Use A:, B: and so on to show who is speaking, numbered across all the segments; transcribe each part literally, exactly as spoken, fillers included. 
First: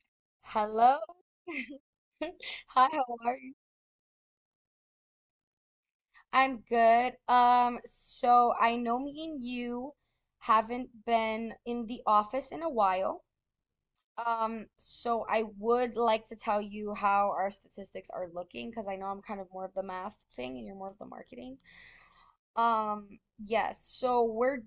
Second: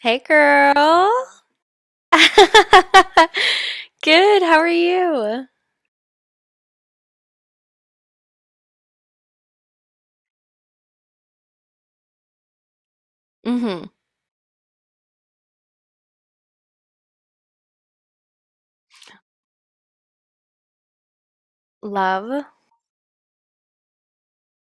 A: Hey,
B: Hello.
A: girl.
B: Hi, how are you?
A: Good. How are you?
B: I'm good. Um, so I know me and you haven't been in the office in a while.
A: Hmm.
B: Um, so I would like to tell you how our statistics are looking because I know I'm kind of more of the math thing and you're more of the marketing.
A: Love.
B: Um, yes, so we're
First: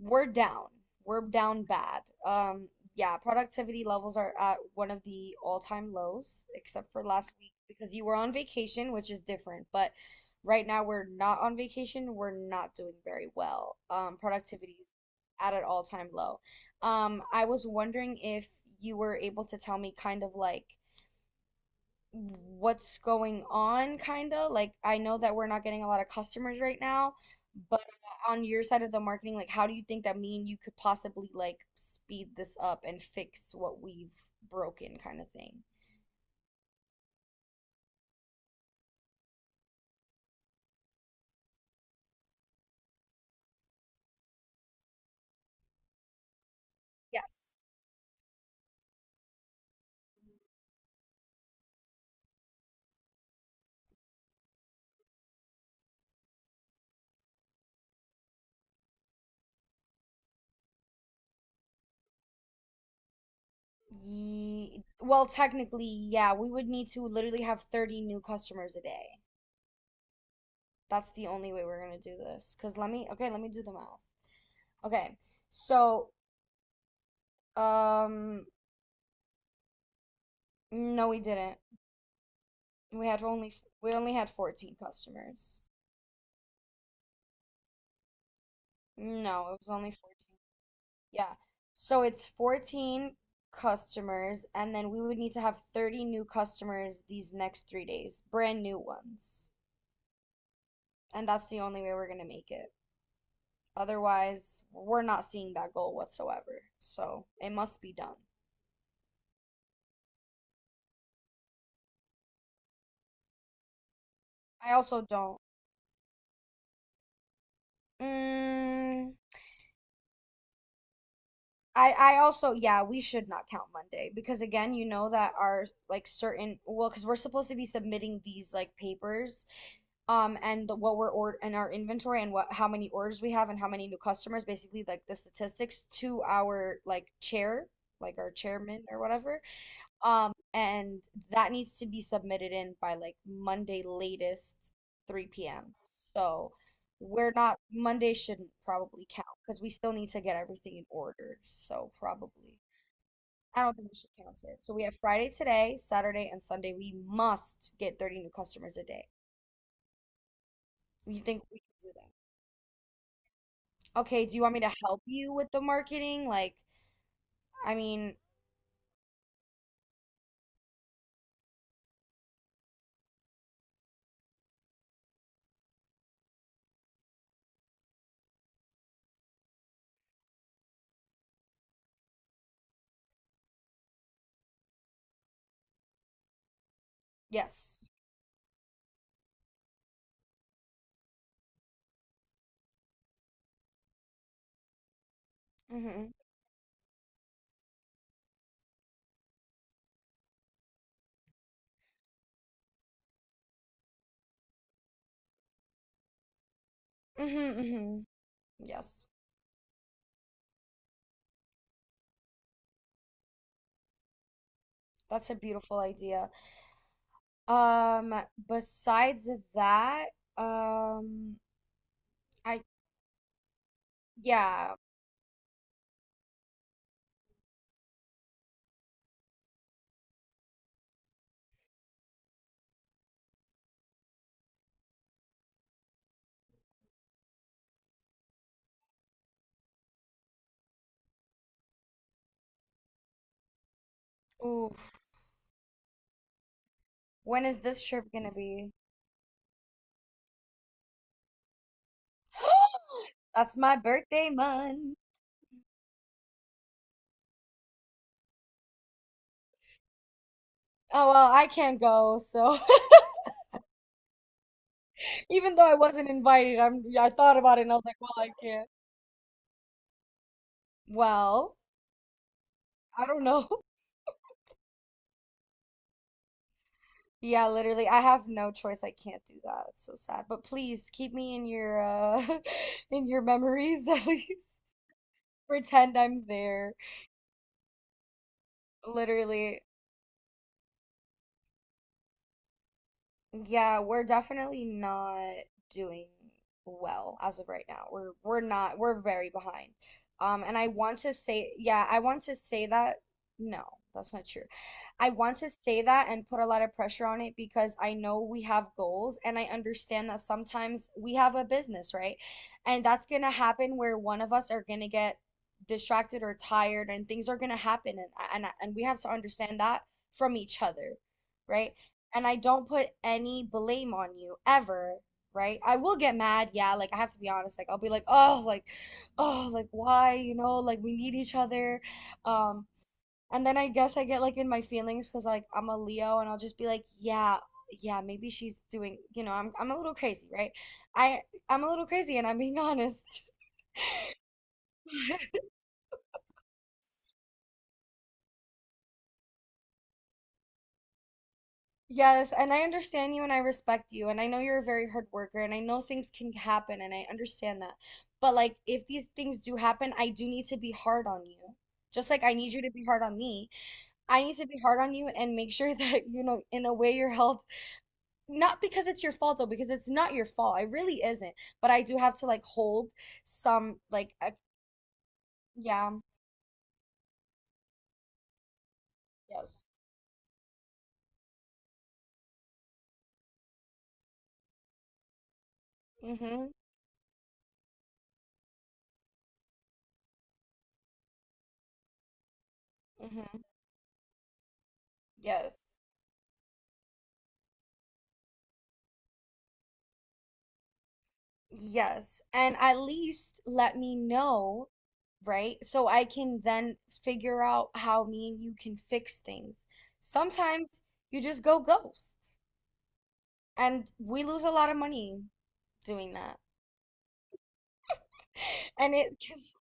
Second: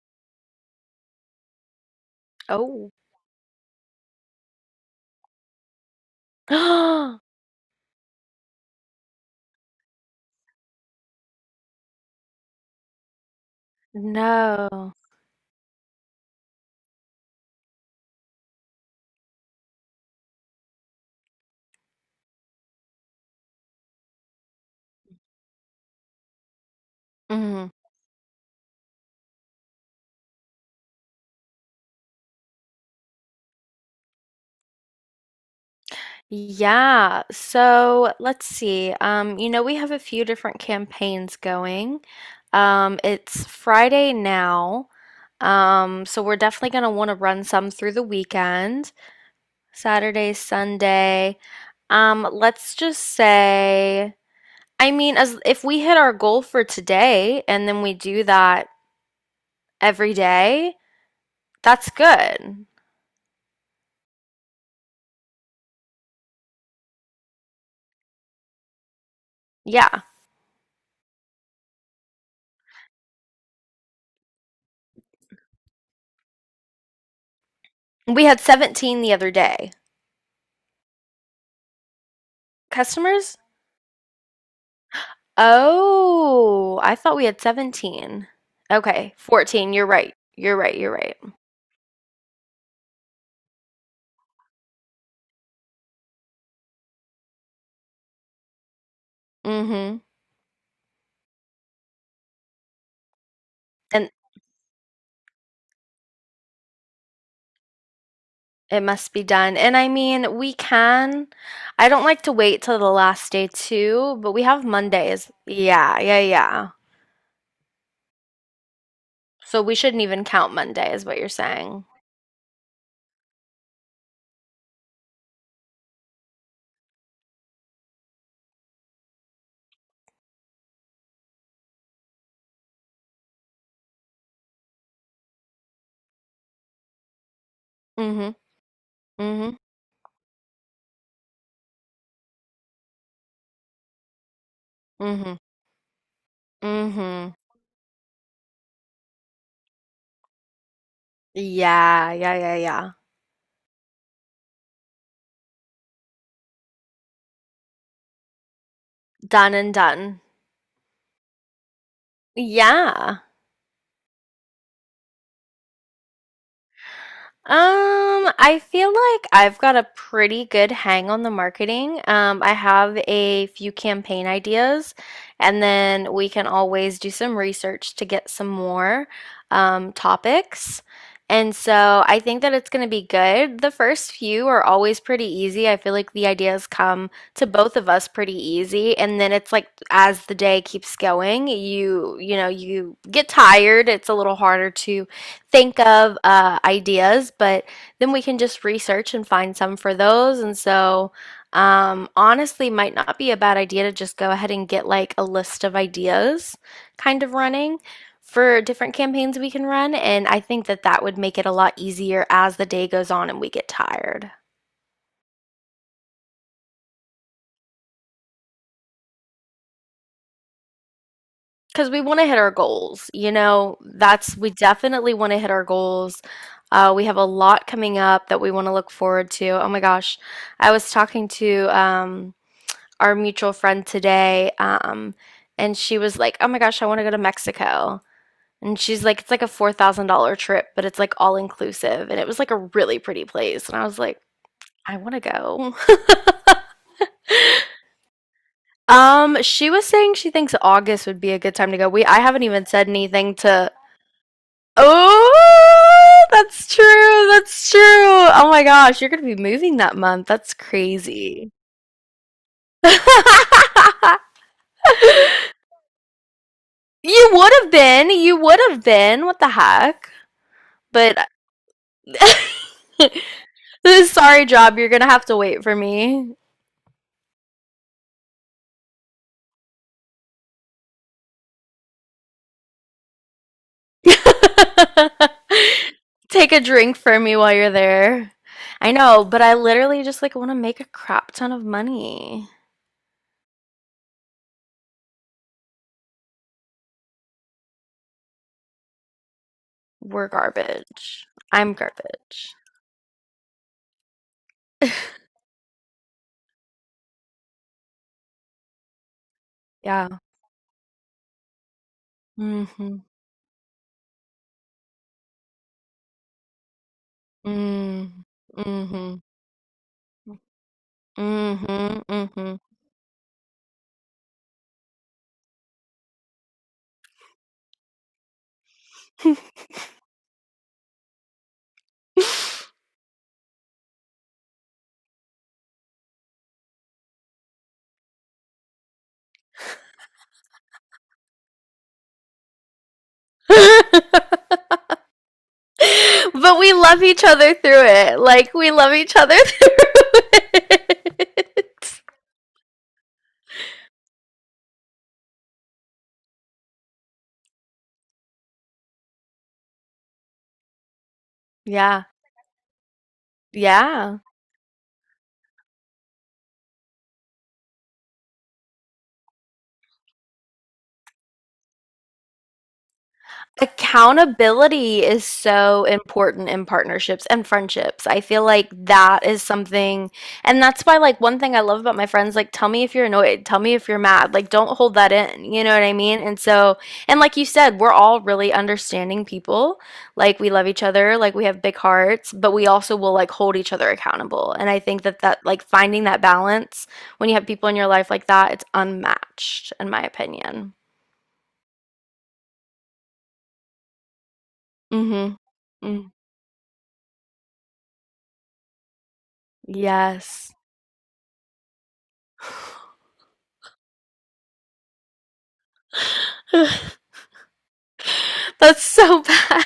B: we're down. We're down bad. Um,
A: Oh.
B: yeah, productivity levels are at one of the all-time lows, except for last week because you were on vacation, which is different. But right now we're not on vacation. We're not doing very well. Um, productivity is
A: No.
B: at an all-time low. Um, I was wondering if you were able to tell me kind of like what's going on, kind of. Like, I know that we're not getting a lot of customers right now,
A: Hmm.
B: but uh, on your side of the marketing, like, how do you think that me and you could possibly like speed this up and fix what we've broken, kind of thing?
A: Yeah. So let's see. Um, you know, we have a few different campaigns going. Um, it's Friday now. Um, so we're definitely going to want to run
B: Yes.
A: some through the weekend, Saturday, Sunday. Um, let's just say. I mean, as if we hit our goal for today and then we do that every day, that's good.
B: Ye well, technically, yeah, we would need to literally have thirty new customers a day.
A: Yeah.
B: That's the only way we're gonna do this. Cause let me, okay, let me do the math. Okay, so,
A: We had
B: um,
A: seventeen the other day.
B: no, we didn't. We had
A: Customers?
B: only we only had fourteen customers.
A: Oh, I thought we had seventeen. Okay,
B: No, it was
A: fourteen. You're
B: only
A: right.
B: fourteen.
A: You're right. You're right.
B: Yeah. So it's fourteen customers, and then we would need to have thirty new customers these next three days, brand new ones.
A: Mm-hmm.
B: And that's the only way we're going to make it.
A: And
B: Otherwise, we're not seeing that goal whatsoever. So it must be done.
A: it must be done. And I mean, we can. I don't like to wait till the last day too, but we have
B: I also
A: Mondays.
B: don't.
A: Yeah, yeah, yeah.
B: Mm,
A: So we shouldn't even count Monday, is what you're saying.
B: I I also, yeah, we should not count Monday because again, you know that our like certain well, because we're supposed to be submitting these like papers, um, and the, what we're order and our inventory and what how many orders we have and how many new customers, basically like the statistics to our like chair, like
A: Mm-hmm.
B: our chairman or whatever.
A: Mm-hmm.
B: Um, and that needs to be submitted in by like Monday, latest,
A: Mm-hmm.
B: three p m. So
A: Mm-hmm.
B: we're not, Monday shouldn't probably count because we still need to get everything in order. So
A: Yeah, yeah, yeah,
B: probably,
A: yeah.
B: I don't think we should count it. So we have Friday today, Saturday, and Sunday. We must get thirty new customers a day.
A: Done and done.
B: You think we can do that?
A: Yeah.
B: Okay, do you want me to help you with the marketing? Like, I mean,
A: Um, I feel like I've got a pretty good hang on the marketing. Um, I have a few campaign ideas, and then we can always do some research to get some more um, topics. And so I think that it's going to be good. The first few are always pretty easy. I feel like the ideas come to both of
B: yes.
A: us pretty easy, and then it's like as the day keeps going, you you know, you get tired. It's a little harder to think
B: Mm-hmm.
A: of uh, ideas, but then we can just research and find some for those. And so, um, honestly, might not be a bad idea to just go ahead and get like a list of ideas kind of
B: Mm-hmm.
A: running
B: Mm-hmm.
A: for different
B: Yes.
A: campaigns we can run. And I think that that would make it a lot easier as the day goes on and we get tired.
B: That's a beautiful idea. Um, besides that, um,
A: Because we want to hit our
B: I,
A: goals, you know, that's we
B: yeah.
A: definitely want to hit our goals. Uh, we have a lot coming up that we want to look forward to. Oh my gosh, I was talking to um, our mutual friend today, um, and she was like, "Oh my gosh, I want to go to Mexico." And she's like, "It's like a four thousand dollar trip, but it's like all inclusive." And it was like a really pretty place, and I was like,
B: Ooh,
A: "I want to go."
B: when is this trip gonna be?
A: Um, she was saying she thinks August would be a good time to go. We I haven't even said anything
B: That's
A: to.
B: my birthday month.
A: Oh, that's true. That's true. Oh my gosh, you're gonna be moving that month. That's
B: Oh, well, I
A: crazy.
B: can't go, so even though I wasn't invited, I'm I
A: You
B: thought
A: would
B: about it
A: have
B: and I was like,
A: been.
B: well, I
A: You would
B: can't.
A: have been. What the heck? But
B: Well, I don't know.
A: this sorry job, you're gonna have to wait for me.
B: Yeah, literally, I have no choice. I can't do that. It's so sad. But please keep me in your uh in your memories at least. Pretend I'm
A: Take a
B: there.
A: drink for me while you're there. I know, but I
B: Literally,
A: literally just like want to make a crap ton of money.
B: yeah, we're definitely not doing well as of right now. We're we're not we're very behind.
A: We're
B: Um, and I want to
A: garbage.
B: say,
A: I'm
B: yeah, I want to
A: garbage.
B: say that no, that's not true. I want to say that and put a lot of pressure on it because I know we have goals and I understand
A: Yeah.
B: that sometimes we have a business, right? And
A: Mm-hmm.
B: that's gonna happen where one of us are gonna get distracted or tired and things are gonna happen, and
A: Mm.
B: and and we have to
A: Mm-hmm.
B: understand that from each other, right? And I
A: Mm-hmm.
B: don't put any blame on you ever, right? I will get mad, yeah, like I have to be honest, like I'll be like, oh, like,
A: Mm-hmm.
B: oh, like why, you know, like we need each other. Um, and then I guess I get like in my feelings because like I'm a Leo and I'll just be like, yeah, yeah, maybe she's doing, you know, I'm I'm a little crazy, right? I I'm a little crazy and I'm being honest.
A: But we love each other through it. Like we love each other through it.
B: Yes, and I understand you and I respect you, and I know you're a very hard worker, and I know things can happen, and I understand that. But like, if these things do happen, I do need to be hard on you.
A: Yeah.
B: Just like I need you to be hard on me,
A: Yeah.
B: I need to be hard on you and make sure that, you know, in a way your health, not because it's your fault though, because it's not your fault. It really isn't. But I do have to like hold some, like, a,
A: Accountability is so
B: yeah,
A: important in partnerships and friendships. I feel like that is
B: yes.
A: something, and that's why, like, one thing I love about my friends, like, tell me if you're annoyed, tell me if you're mad, like, don't hold that in, you know what I mean? And
B: Mm-hmm.
A: so, and like you said, we're all really understanding people. Like, we love each other, like, we have big hearts, but we also will, like,
B: Mm-hmm.
A: hold each other accountable. And I think that that, like,
B: Yes.
A: finding that balance when you have people in your life like that, it's unmatched, in my opinion.
B: Yes, and at least let me know,
A: Mhm.
B: right? So I
A: Mm,
B: can then figure out how me and you can fix things.
A: yes.
B: Sometimes you just go ghost, and we lose a lot of money doing that.
A: That's
B: And it
A: so bad.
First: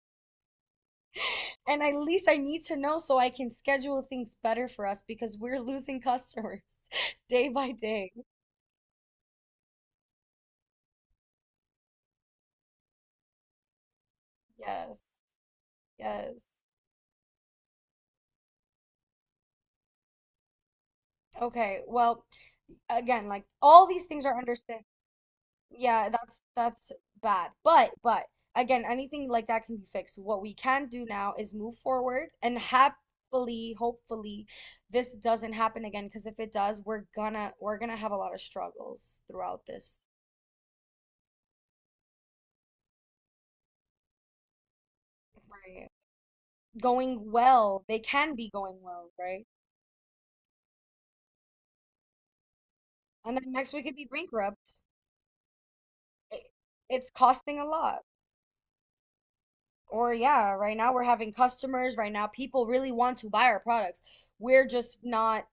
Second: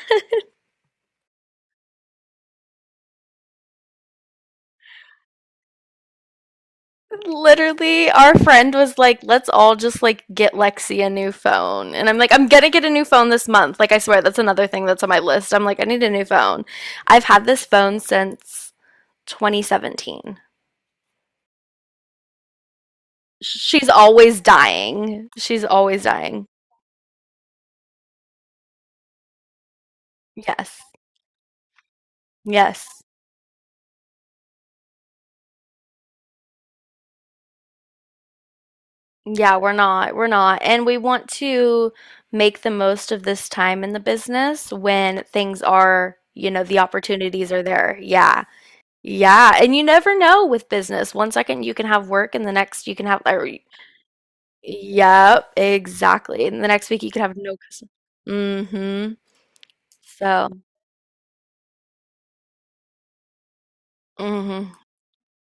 B: and at least I need to know so I can schedule things better for us because we're losing customers day by
A: Literally,
B: day.
A: our friend was like, "Let's all just like get Lexi a new phone." And I'm like, "I'm gonna get a new phone this month." Like I swear that's another thing that's on
B: Yes.
A: my list. I'm like, "I need a new
B: Yes.
A: phone." I've had this phone since twenty seventeen.
B: Okay. Well, again, like all
A: She's
B: these things are
A: always
B: understand.
A: dying. She's always
B: Yeah, that's
A: dying.
B: that's bad. But but again, anything like that can be fixed. What we
A: Yes.
B: can do now is move forward and
A: Yes.
B: happily, hopefully, this doesn't happen again. Because if it does, we're gonna we're gonna have a lot of struggles
A: Yeah,
B: throughout
A: we're
B: this.
A: not. We're not. And we want to make the most of this time in the business when things
B: Right.
A: are, you know, the
B: Going
A: opportunities are
B: well,
A: there.
B: they can
A: Yeah.
B: be going well, right?
A: Yeah. And you never know with business. One second you can have work and the next you can have
B: And
A: or,
B: then next we could be bankrupt.
A: yep, exactly.
B: It,
A: And the next week you
B: it's
A: can have no
B: costing a
A: customer.
B: lot.
A: Mm-hmm.
B: Or
A: So.
B: yeah, right now we're having customers. Right now, people really want to buy our products. We're
A: Mm-hmm.
B: just not,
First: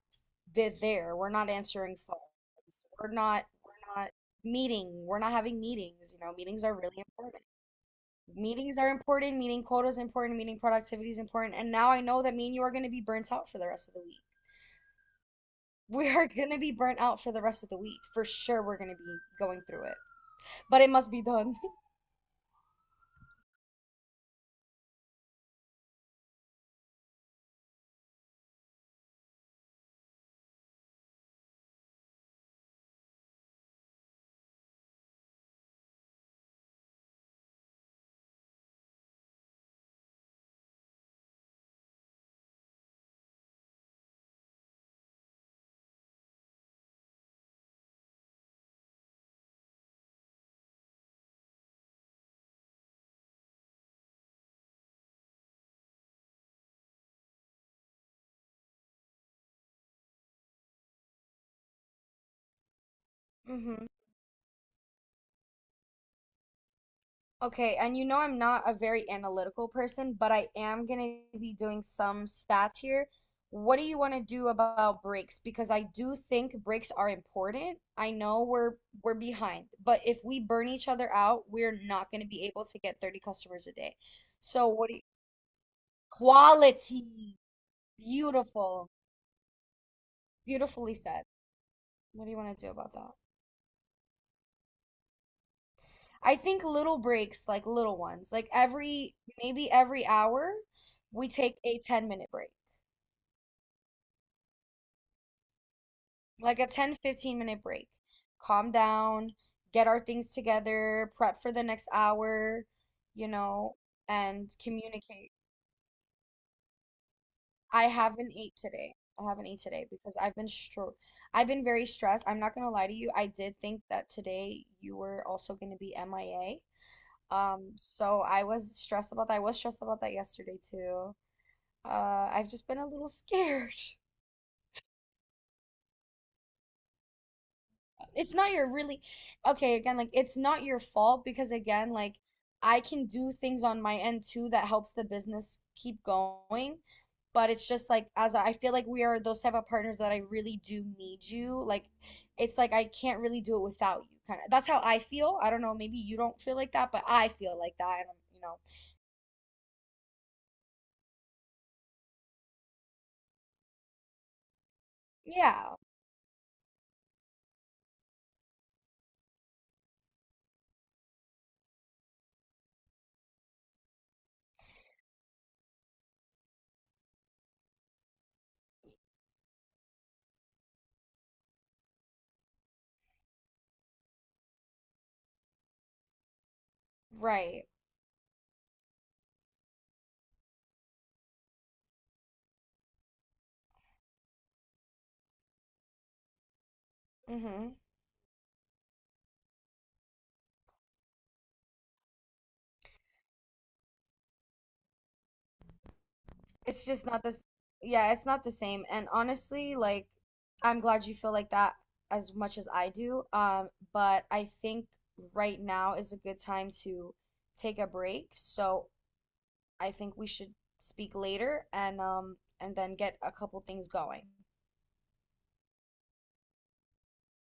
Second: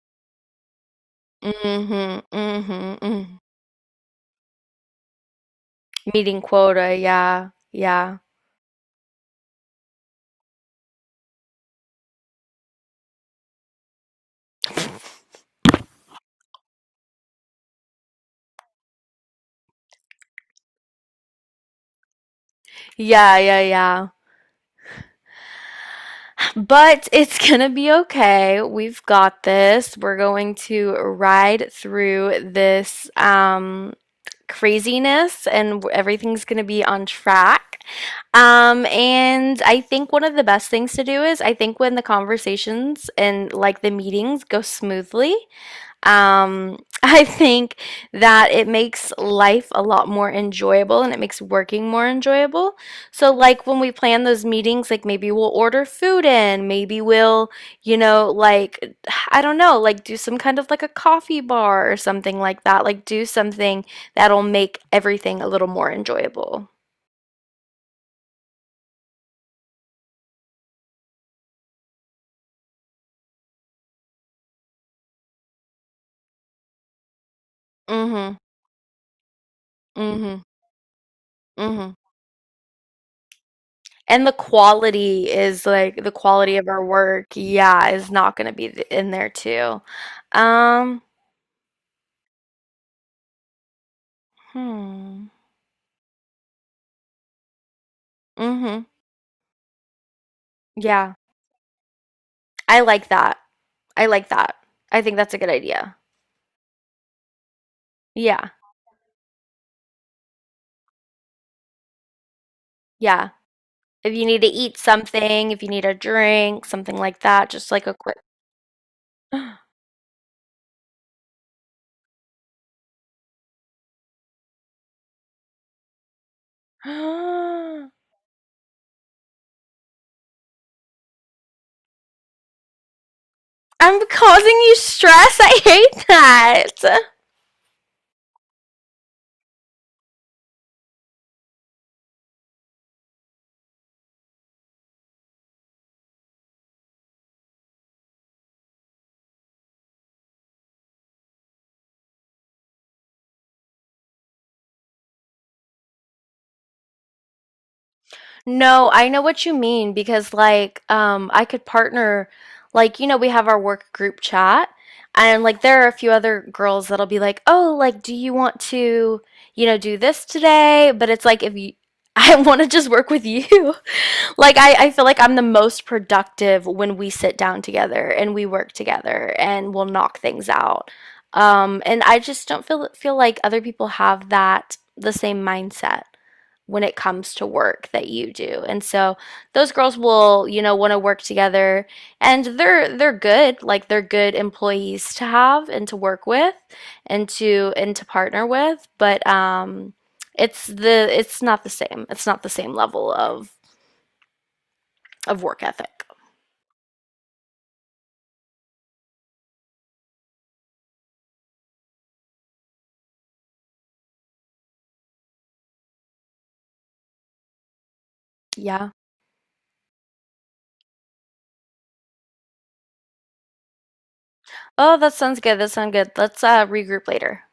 B: they're there. We're not answering
A: Mm-hmm.
B: phones.
A: Mm-hmm.
B: We're
A: Mm-hmm.
B: not we're not meeting. We're not having meetings. You know,
A: Meeting
B: meetings are
A: quota,
B: really important.
A: yeah. Yeah.
B: Meetings are important, meeting quota is important, meeting productivity is important. And now I know that me and you are going to be burnt out for the rest of the week. We are going to be burnt out for the rest of the week. For sure, we're going to be going through it. But it must be done.
A: Yeah, yeah, yeah. But it's gonna be okay. We've got this. We're going to ride through this um, craziness and everything's gonna be on track. Um, and I think one of the best things to do is I think when the conversations and like the meetings go smoothly, um, I think that it makes life a lot more enjoyable and it makes working more enjoyable. So, like when we plan those meetings, like maybe we'll order food in, maybe we'll, you know, like, I don't know, like do some kind of like a coffee bar or something like that. Like, do something
B: Hmm.
A: that'll make everything a little more enjoyable.
B: Okay, and you know I'm not a very analytical person, but I am going to be doing some stats here. What do you want to do about breaks? Because I do think breaks are important. I
A: Mm hmm.
B: know we're we're behind, but
A: Mm
B: if
A: hmm.
B: we burn each other out,
A: Mm
B: we're
A: hmm.
B: not going to be able to get thirty customers a day.
A: And the
B: So what do you,
A: quality is like the quality of our work,
B: quality,
A: yeah, is not going to be th-
B: beautiful,
A: in there too.
B: beautifully
A: Um,
B: said. What do you want to do about that?
A: Hmm.
B: I think little breaks, like little ones, like
A: Mhm.
B: every maybe every hour,
A: Yeah.
B: we take a ten minute break.
A: I like that. I like that. I think that's a good idea.
B: Like a ten fifteen minute break.
A: Yeah.
B: Calm down, get our things together, prep for the next hour, you
A: Yeah.
B: know,
A: If you need to
B: and
A: eat
B: communicate.
A: something, if you need a drink, something like that, just
B: I
A: like a quick
B: haven't ate today. I haven't ate today because I've been stro I've been very stressed. I'm not gonna lie to you. I did think that today you were also gonna be M I A. Um, so I was stressed about that. I was stressed about that yesterday too. Uh, I've just been a little scared.
A: I'm causing you stress. I hate that.
B: It's not your really, okay, again, like it's not your fault. Because again, like, I can do things on my end too that helps the business keep going. But it's just, like, as I feel like we are those type of partners that I really do need you. Like, it's like I can't really do it without you, kind of. That's how I feel. I don't know, maybe you don't feel like that, but I feel like that. And, you know
A: No, I know what you mean because like um I could partner like you know we have our work group chat and like
B: yeah,
A: there are a few other girls that'll be like, "Oh, like do you want to, you know, do this today?" But it's like if you I want to just work with you. Like I I feel like I'm the most productive when we sit down together and we work together and we'll knock things out. Um and I just don't feel feel like other people have that the same mindset when it comes to
B: right,
A: work that you do. And so those girls will, you know, want to work together and they're they're good, like they're good employees to have and to work with and to
B: mhm.
A: and to partner with, but um it's the it's not the same. It's not the same level of of work ethic.
B: It's just not this. Yeah, it's not the same. And honestly, like, I'm glad you feel like that as much as I do. Um, but I think right now is a good time to take a break. So
A: Yeah.
B: I think we should speak later, and um and then get a couple things going.
A: Oh, that sounds good. That sounds good. Let's uh regroup later.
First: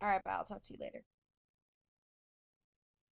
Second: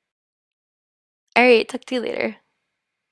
B: All right, bye. I'll talk to you later.
A: All right, talk to you later.